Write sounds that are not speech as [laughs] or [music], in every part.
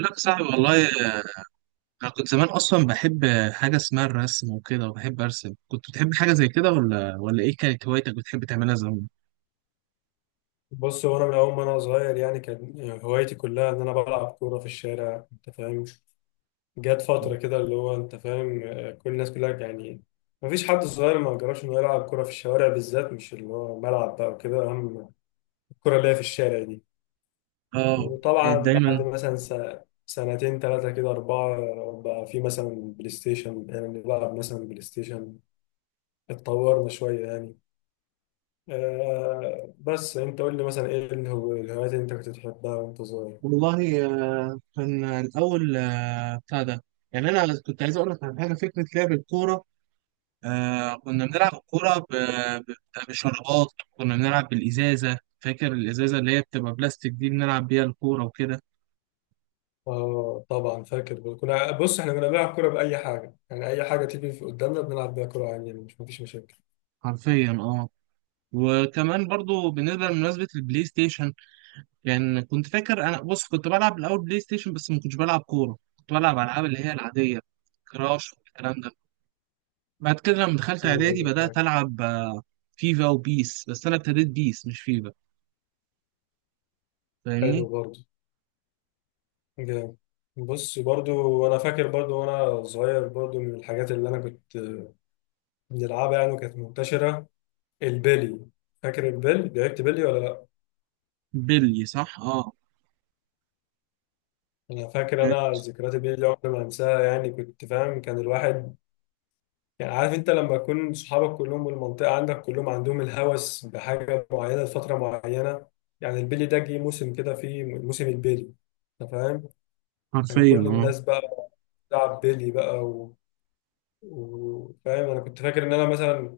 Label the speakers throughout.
Speaker 1: لا يا صاحبي والله انا كنت زمان اصلا بحب حاجه اسمها الرسم وكده وبحب ارسم. كنت بتحب حاجه زي كده ولا ايه كانت هوايتك بتحب تعملها زمان؟
Speaker 2: بص هو انا من اول ما انا صغير يعني كان هوايتي كلها ان انا بلعب كوره في الشارع، انت فاهم. جت فتره كده اللي هو انت فاهم، كل الناس كلها يعني ما فيش حد صغير ما جربش انه يلعب كوره في الشوارع، بالذات مش اللي هو ملعب بقى وكده، اهم الكوره اللي هي في الشارع دي.
Speaker 1: اه
Speaker 2: وطبعا
Speaker 1: كانت
Speaker 2: بعد
Speaker 1: دايما.
Speaker 2: مثلا سنتين ثلاثه كده اربعه بقى في مثلا بلاي ستيشن، يعني بنلعب مثلا بلاي ستيشن، اتطورنا شويه يعني. آه بس انت قول لي مثلا ايه الهوايات اللي انت كنت بتحبها وانت صغير.
Speaker 1: والله كان الاول بتاع ده. يعني انا كنت عايز اقول لك على حاجه، فكره لعب الكوره. كنا بنلعب الكوره ب- بشرابات. كنا بنلعب بالازازه، فاكر الازازه اللي هي بتبقى بلاستيك دي بنلعب بيها الكوره وكده؟
Speaker 2: اه طبعا فاكر، كنا بص احنا كنا بنلعب كوره باي حاجه، يعني اي حاجه تيجي في قدامنا بنلعب بيها كوره عادي يعني، مش مفيش مشاكل.
Speaker 1: حرفيا اه. وكمان برضو بالنسبه لمناسبه البلاي ستيشن، لان كنت فاكر انا، بص كنت بلعب الاول بلاي ستيشن بس ما كنتش بلعب كوره، كنت بلعب العاب اللي هي العاديه، كراش والكلام ده. بعد كده لما دخلت اعدادي
Speaker 2: ايوه
Speaker 1: بدات
Speaker 2: فاكر.
Speaker 1: العب فيفا وبيس، بس انا ابتديت بيس مش فيفا،
Speaker 2: حلو
Speaker 1: فاهمني.
Speaker 2: برضو. جامد. بص برضو انا فاكر برضو وانا صغير، برضو من الحاجات اللي انا كنت بنلعبها يعني وكانت منتشره، البلي. فاكر البلي؟ لعبت بلي ولا لا؟
Speaker 1: بيلي صح اه.
Speaker 2: انا فاكر، انا ذكريات البلي دي عمري ما انساها يعني، كنت فاهم كان الواحد يعني عارف انت لما يكون صحابك كلهم والمنطقة عندك كلهم عندهم الهوس بحاجة معينة لفترة معينة. يعني البيلي ده جه موسم كده، فيه موسم البيلي، انت فاهم. كان
Speaker 1: حرفيا
Speaker 2: كل
Speaker 1: اه.
Speaker 2: الناس بقى بتلعب بيلي بقى فاهم انا كنت فاكر ان انا مثلا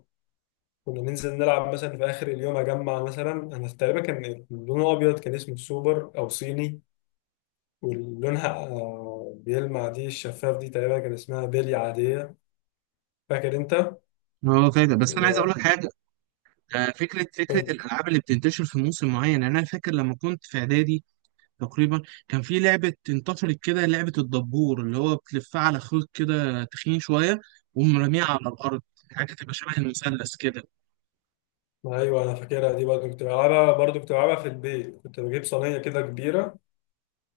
Speaker 2: كنا ننزل نلعب مثلا في اخر اليوم اجمع مثلا. انا تقريبا كان لونه ابيض، كان اسمه السوبر او صيني، ولونها بيلمع، دي الشفاف دي. تقريبا كان اسمها بيلي عادية، فاكر انت؟
Speaker 1: اه فاكر. بس انا عايز
Speaker 2: وكل
Speaker 1: اقول لك حاجه. فكره الالعاب اللي بتنتشر في موسم معين. يعني انا فاكر لما كنت في اعدادي تقريبا كان في لعبة انتشرت كده، لعبة الدبور اللي هو بتلفها على خيط كده تخين شوية، ومرميها على الأرض، حاجة تبقى شبه المثلث كده.
Speaker 2: ايوه انا فاكرها دي برضه، كنت بلعبها برضه، كنت بلعبها في البيت، كنت بجيب صينيه كده كبيره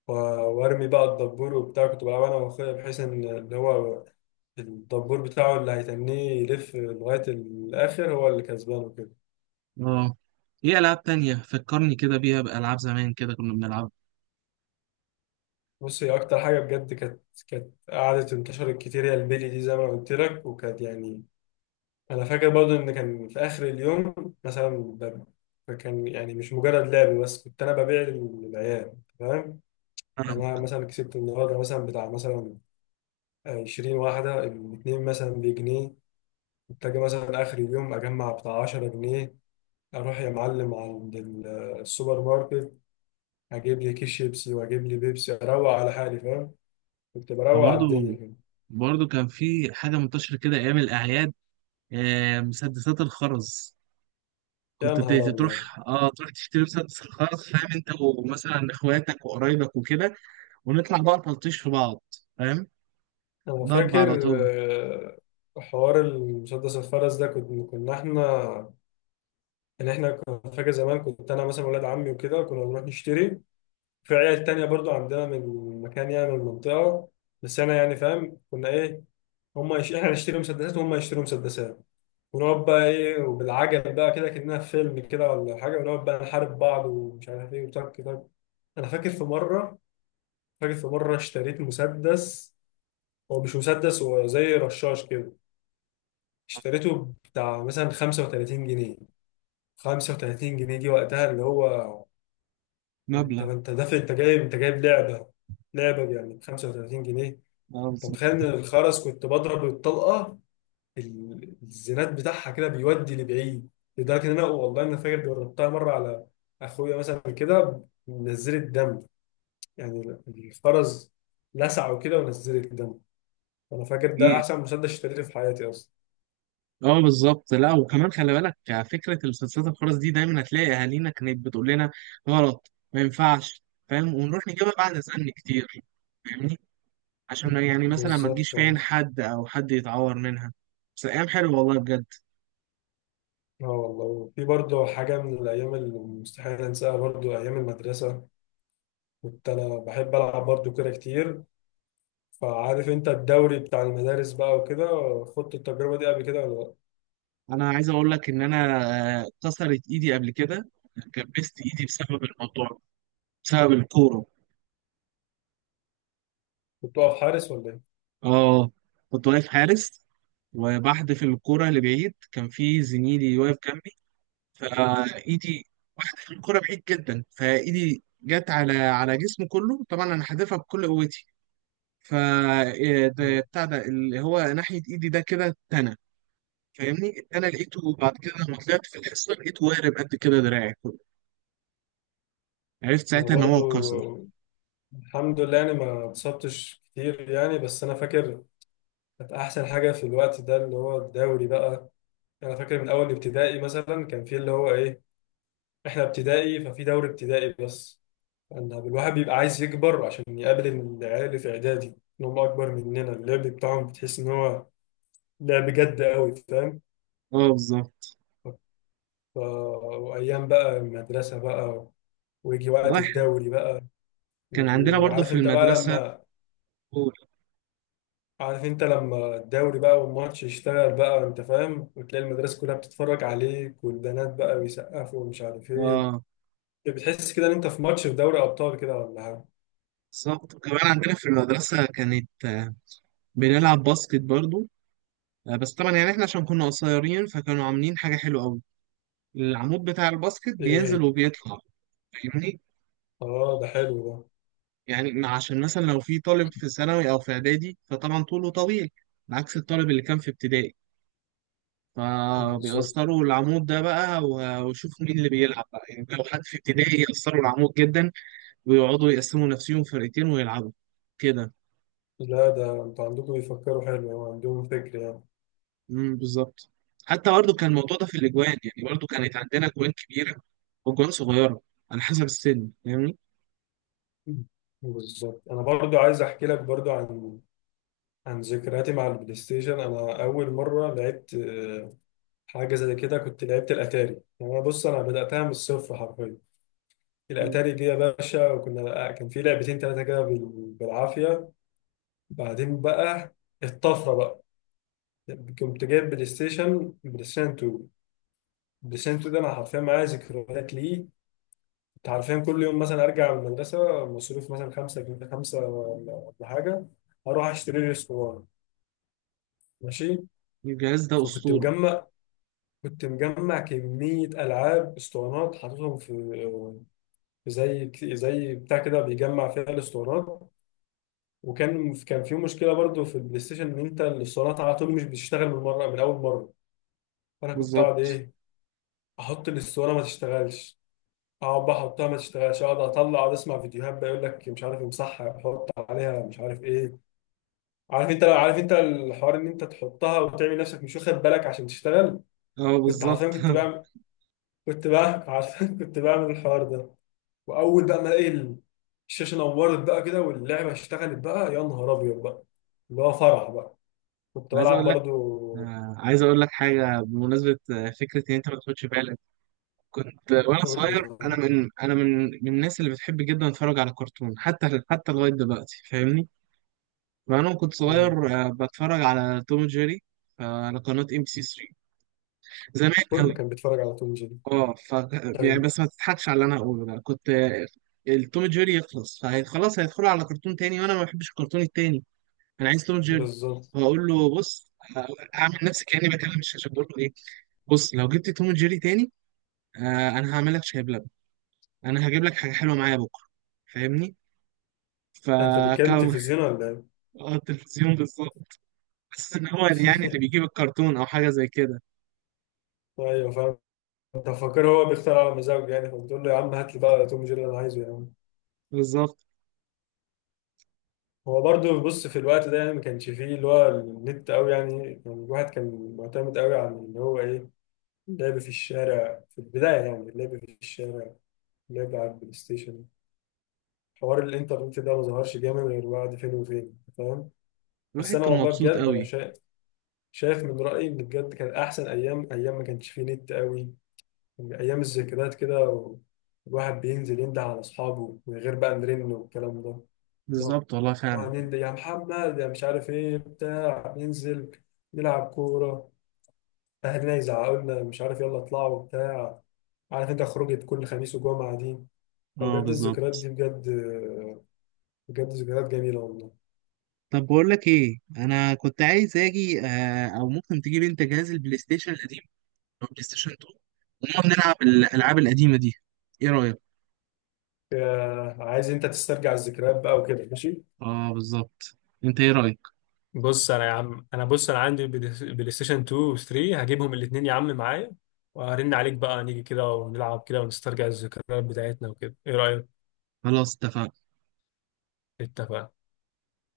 Speaker 2: و- وارمي بقى الدبور وبتاع. كنت بلعبها انا واخويا بحيث ان اللي هو الدبور بتاعه اللي هيتنيه يلف لغايه الاخر هو اللي كسبان وكده.
Speaker 1: اه. ايه ألعاب تانية فكرني كده بيها، بألعاب زمان كده كنا بنلعبها.
Speaker 2: بص هي اكتر حاجه بجد كانت قعدت انتشرت كتير هي البيلي دي، زي ما قلت لك، وكانت يعني انا فاكر برضه ان كان في اخر اليوم مثلا فكان يعني مش مجرد لعب بس، كنت انا ببيع للعيال، فاهم. يعني انا مثلا كسبت النهارده مثلا بتاع مثلا 20 واحدة، الاتنين مثلا بجنيه. محتاج مثلا آخر اليوم أجمع بتاع 10 جنيه، أروح يا معلم عند السوبر ماركت، أجيب لي كيس شيبسي وأجيب لي بيبسي، أروق على حالي، فاهم. كنت بروق على
Speaker 1: برضه
Speaker 2: الدنيا كده.
Speaker 1: برضه كان في حاجة منتشرة كده أيام الأعياد، مسدسات الخرز.
Speaker 2: يا
Speaker 1: كنت
Speaker 2: نهار
Speaker 1: ت-
Speaker 2: أبيض.
Speaker 1: تروح اه تروح تشتري مسدس الخرز، فاهم انت، ومثلا اخواتك وقرايبك وكده، ونطلع بقى تلطيش في بعض، فاهم،
Speaker 2: أنا
Speaker 1: ضرب
Speaker 2: فاكر
Speaker 1: على طول.
Speaker 2: حوار المسدس الفرس ده، كنا إحنا يعني إحنا كنا. فاكر زمان كنت أنا مثلا ولاد عمي وكده كنا بنروح نشتري، في عيال تانية برضو عندنا من مكان يعني من المنطقة. بس أنا يعني فاهم كنا إيه، احنا نشتري مسدسات وهم يشتروا مسدسات، ونقعد بقى ايه وبالعجل بقى كده، كأنها في فيلم كده ولا حاجه، ونقعد بقى نحارب بعض ومش عارف ايه، وتك تك. انا فاكر في مره، فاكر في مره اشتريت مسدس، هو مش مسدس، هو زي رشاش كده، اشتريته بتاع مثلا 35 جنيه. 35 جنيه دي وقتها اللي هو، يعني انت
Speaker 1: مبلغ.
Speaker 2: انت دافع، انت جايب، انت جايب لعبه، لعبه يعني ب 35 جنيه،
Speaker 1: اه
Speaker 2: انت
Speaker 1: بالظبط.
Speaker 2: متخيل؟ ان الخرز كنت بضرب الطلقه، الزناد بتاعها كده بيودي لبعيد، لدرجه ان انا والله انا فاكر جربتها مره على اخويا مثلا كده، نزلت دم يعني، الفرز لسعه وكده، ونزلت دم. انا فاكر ده
Speaker 1: ايه.
Speaker 2: احسن مسدس اشتريته في حياتي اصلا.
Speaker 1: اه بالظبط. لا وكمان خلي بالك، فكره المسلسلات الخرس دي دايما هتلاقي اهالينا كانت بتقول لنا غلط ما ينفعش، فاهم، ونروح نجيبها بعد سن كتير، فاهمني، عشان يعني مثلا ما تجيش
Speaker 2: بالظبط
Speaker 1: في
Speaker 2: اه.
Speaker 1: عين حد او حد يتعور منها. بس ايام حلوه والله بجد.
Speaker 2: آه والله في برضه حاجة من الأيام اللي مستحيل أنساها، برضه أيام المدرسة كنت أنا بحب ألعب برضه كورة كتير، فعارف أنت الدوري بتاع المدارس بقى وكده. خدت التجربة دي قبل كده ولا لأ؟
Speaker 1: انا عايز اقول لك ان انا كسرت ايدي قبل كده، كبست ايدي بسبب الموضوع ده، بسبب الكوره.
Speaker 2: كنت واقف حارس ولا
Speaker 1: اه كنت واقف حارس، وبحدف الكوره لبعيد. كان في زميلي واقف جنبي فايدي، واحده الكره بعيد جدا، فايدي جت على جسمه كله، طبعا انا حادفها بكل قوتي. ف إيه ده
Speaker 2: إيه؟
Speaker 1: بتاع ده اللي هو ناحيه ايدي ده كده. اتنى فاهمني، اتنى لقيته بعد كده لما طلعت في الحصه، لقيته وارم قد كده دراعي كله، عرفت
Speaker 2: انا
Speaker 1: ساعتها ان هو اتكسر.
Speaker 2: برضو الحمد لله يعني ما اتصبتش كتير يعني، بس انا فاكر كانت احسن حاجه في الوقت ده اللي هو الدوري بقى. يعني انا فاكر من اول ابتدائي مثلا كان في اللي هو ايه، احنا ابتدائي ففي دوري ابتدائي بس، ان الواحد بيبقى عايز يكبر عشان يقابل العيال اللي في اعدادي، ان هم اكبر مننا، اللعب بتاعهم بتحس ان هو لعب جد قوي، فاهم.
Speaker 1: اه بالظبط.
Speaker 2: ف- وايام بقى المدرسه بقى، ويجي وقت
Speaker 1: رايح،
Speaker 2: الدوري بقى،
Speaker 1: كان عندنا برضو
Speaker 2: وعارف
Speaker 1: في
Speaker 2: انت بقى
Speaker 1: المدرسه
Speaker 2: لما،
Speaker 1: كورة.
Speaker 2: عارف انت لما الدوري بقى والماتش يشتغل بقى، انت فاهم، وتلاقي المدرسة كلها بتتفرج عليك، والبنات بقى بيسقفوا ومش عارف ايه،
Speaker 1: اه
Speaker 2: بتحس كده ان انت في ماتش في دوري ابطال كده ولا حاجة.
Speaker 1: بالظبط. كمان عندنا في المدرسه كانت بنلعب باسكت برضو. بس طبعا يعني احنا عشان كنا قصيرين فكانوا عاملين حاجه حلوه قوي، العمود بتاع الباسكت
Speaker 2: ايه
Speaker 1: بينزل
Speaker 2: ايه.
Speaker 1: وبيطلع، فاهمني.
Speaker 2: اه ده حلو ده.
Speaker 1: يعني عشان مثلا لو في طالب في ثانوي او في اعدادي فطبعا طوله طويل عكس الطالب اللي كان في ابتدائي،
Speaker 2: بالظبط،
Speaker 1: فبيأثروا العمود ده بقى ويشوفوا مين اللي بيلعب بقى. يعني لو حد في ابتدائي يأثروا العمود جدا، ويقعدوا يقسموا نفسهم فرقتين ويلعبوا كده.
Speaker 2: لا ده انتوا عندكم بيفكروا حلو، عندهم فكر يعني.
Speaker 1: بالظبط. حتى برضه كان الموضوع ده في الأجوان، يعني برضه كانت عندنا أجوان كبيرة وأجوان صغيرة، على حسب السن، فاهمني.
Speaker 2: مم. بالظبط انا برضو عايز احكي لك برضو عن عن ذكرياتي مع البلاي ستيشن. انا اول مرة لعبت حاجة زي كده كنت لعبت الاتاري. يعني انا بص انا بدأتها من الصفر حرفيا،
Speaker 1: مم.
Speaker 2: الاتاري دي يا باشا، وكنا كان في لعبتين ثلاثه كده بالعافيه. بعدين بقى الطفره بقى، كنت جايب بلاي ستيشن، بلاي ستيشن 2. بلاي ستيشن 2 ده انا حرفيا معايا ذكريات ليه. كنت حرفيا كل يوم مثلا ارجع من المدرسه مصروف مثلا 5 جنيه، 5 ولا ولا حاجه، اروح اشتري لي اسطوانه، ماشي.
Speaker 1: الجهاز ده
Speaker 2: فكنت
Speaker 1: أسطورة.
Speaker 2: مجمع، كنت مجمع كميه العاب اسطوانات، حاططهم في في زي بتاع كده بيجمع فيها الاسطوانات. وكان في مشكله برضو في البلاي ستيشن ان انت الاسطوانات على طول مش بتشتغل من مره من اول مره. فانا كنت اقعد
Speaker 1: بالظبط.
Speaker 2: ايه، احط الاسطوانه ما تشتغلش، اقعد بقى احطها ما تشتغلش، اقعد اطلع اقعد اسمع فيديوهات بقى يقول لك مش عارف امسحها، حط عليها مش عارف ايه. عارف انت، لو عارف انت الحوار ان انت تحطها وتعمل نفسك مش واخد بالك عشان تشتغل.
Speaker 1: اه
Speaker 2: كنت
Speaker 1: بالظبط.
Speaker 2: عارفين كنت بعمل،
Speaker 1: [laughs]
Speaker 2: كنت بعمل عارفين [laughs] كنت بعمل الحوار ده. واول بقى ما الاقي الشاشه نورت بقى كده واللعبه اشتغلت بقى، يا نهار ابيض بقى، اللي هو فرح بقى. كنت
Speaker 1: عايز
Speaker 2: بلعب
Speaker 1: اقول لك
Speaker 2: برضو.
Speaker 1: عايز اقول لك حاجه بمناسبه فكره ان انت ما تاخدش بالك. كنت وانا
Speaker 2: قول لي
Speaker 1: صغير، انا
Speaker 2: طبعا.
Speaker 1: من انا من من الناس اللي بتحب جدا اتفرج على كرتون، حتى لغايه دلوقتي، فاهمني. فانا كنت
Speaker 2: مم.
Speaker 1: صغير بتفرج على توم وجيري، على قناه ام بي سي 3 زمان.
Speaker 2: كله
Speaker 1: قوي
Speaker 2: كان بيتفرج على توم جيري.
Speaker 1: اه. يعني
Speaker 2: ايوه.
Speaker 1: بس ما تضحكش على اللي انا هقوله ده. كنت التوم جيري يخلص فخلاص هيدخلوا على كرتون تاني، وانا ما بحبش الكرتون التاني. انا عايز توم جيري.
Speaker 2: بالظبط.
Speaker 1: فاقول له بص، اعمل نفسي كاني بكلم الشاشه، بقول له ايه، بص لو جبت توم جيري تاني انا هعمل لك شاي بلبن، انا هجيب لك حاجه حلوه معايا بكره، فاهمني.
Speaker 2: انت بتتكلم
Speaker 1: فكان
Speaker 2: تلفزيون ولا ايه؟
Speaker 1: [laughs] اه التلفزيون بالظبط. بس ان هو يعني اللي بيجيب الكرتون او حاجه زي كده.
Speaker 2: ايوه فاهم. انت فاكر هو بيختار على مزاجه يعني، فبتقول له يا عم هات لي بقى توم جيري اللي انا عايزه يا عم.
Speaker 1: بالظبط.
Speaker 2: هو برضو بص في الوقت ده يعني ما كانش فيه اللي هو النت قوي، يعني الواحد كان معتمد قوي على اللي هو ايه، لعب في الشارع في البدايه، يعني لعب في الشارع، لعب على البلاي ستيشن. حوار الانترنت ده ما ظهرش جامد غير بعد فين وفين، فاهم. بس
Speaker 1: الواحد
Speaker 2: انا
Speaker 1: كان
Speaker 2: والله
Speaker 1: مبسوط
Speaker 2: بجد انا
Speaker 1: قوي.
Speaker 2: شايف، شايف من رأيي إن بجد كان أحسن أيام، أيام ما كانش فيه نت قوي، أيام الذكريات كده الواحد بينزل ينده على أصحابه من غير بقى نرن والكلام ده. إن هو
Speaker 1: بالظبط والله فعلا.
Speaker 2: هننده يا محمد يا مش عارف إيه بتاع، ننزل نلعب كورة، أهلنا يزعقوا لنا مش عارف يلا اطلعوا وبتاع، عارف أنت خروجة كل خميس وجمعة دي،
Speaker 1: اه
Speaker 2: فبجد الذكريات دي
Speaker 1: بالظبط.
Speaker 2: بجد، بجد ذكريات جميلة والله.
Speaker 1: طب بقول لك ايه، انا كنت عايز اجي آه او ممكن تجيب انت جهاز البلاي ستيشن القديم او بلاي ستيشن 2، ونقعد نلعب الالعاب القديمه دي، ايه رايك؟
Speaker 2: عايز أنت تسترجع الذكريات بقى وكده، ماشي.
Speaker 1: اه بالظبط. انت ايه رأيك؟
Speaker 2: بص انا يا عم انا بص انا عندي بلاي ستيشن 2 و 3، هجيبهم الاثنين يا عم معايا، وهرن عليك بقى نيجي كده ونلعب كده ونسترجع الذكريات بتاعتنا وكده، ايه رأيك؟
Speaker 1: خلاص اتفقنا.
Speaker 2: اتفقنا.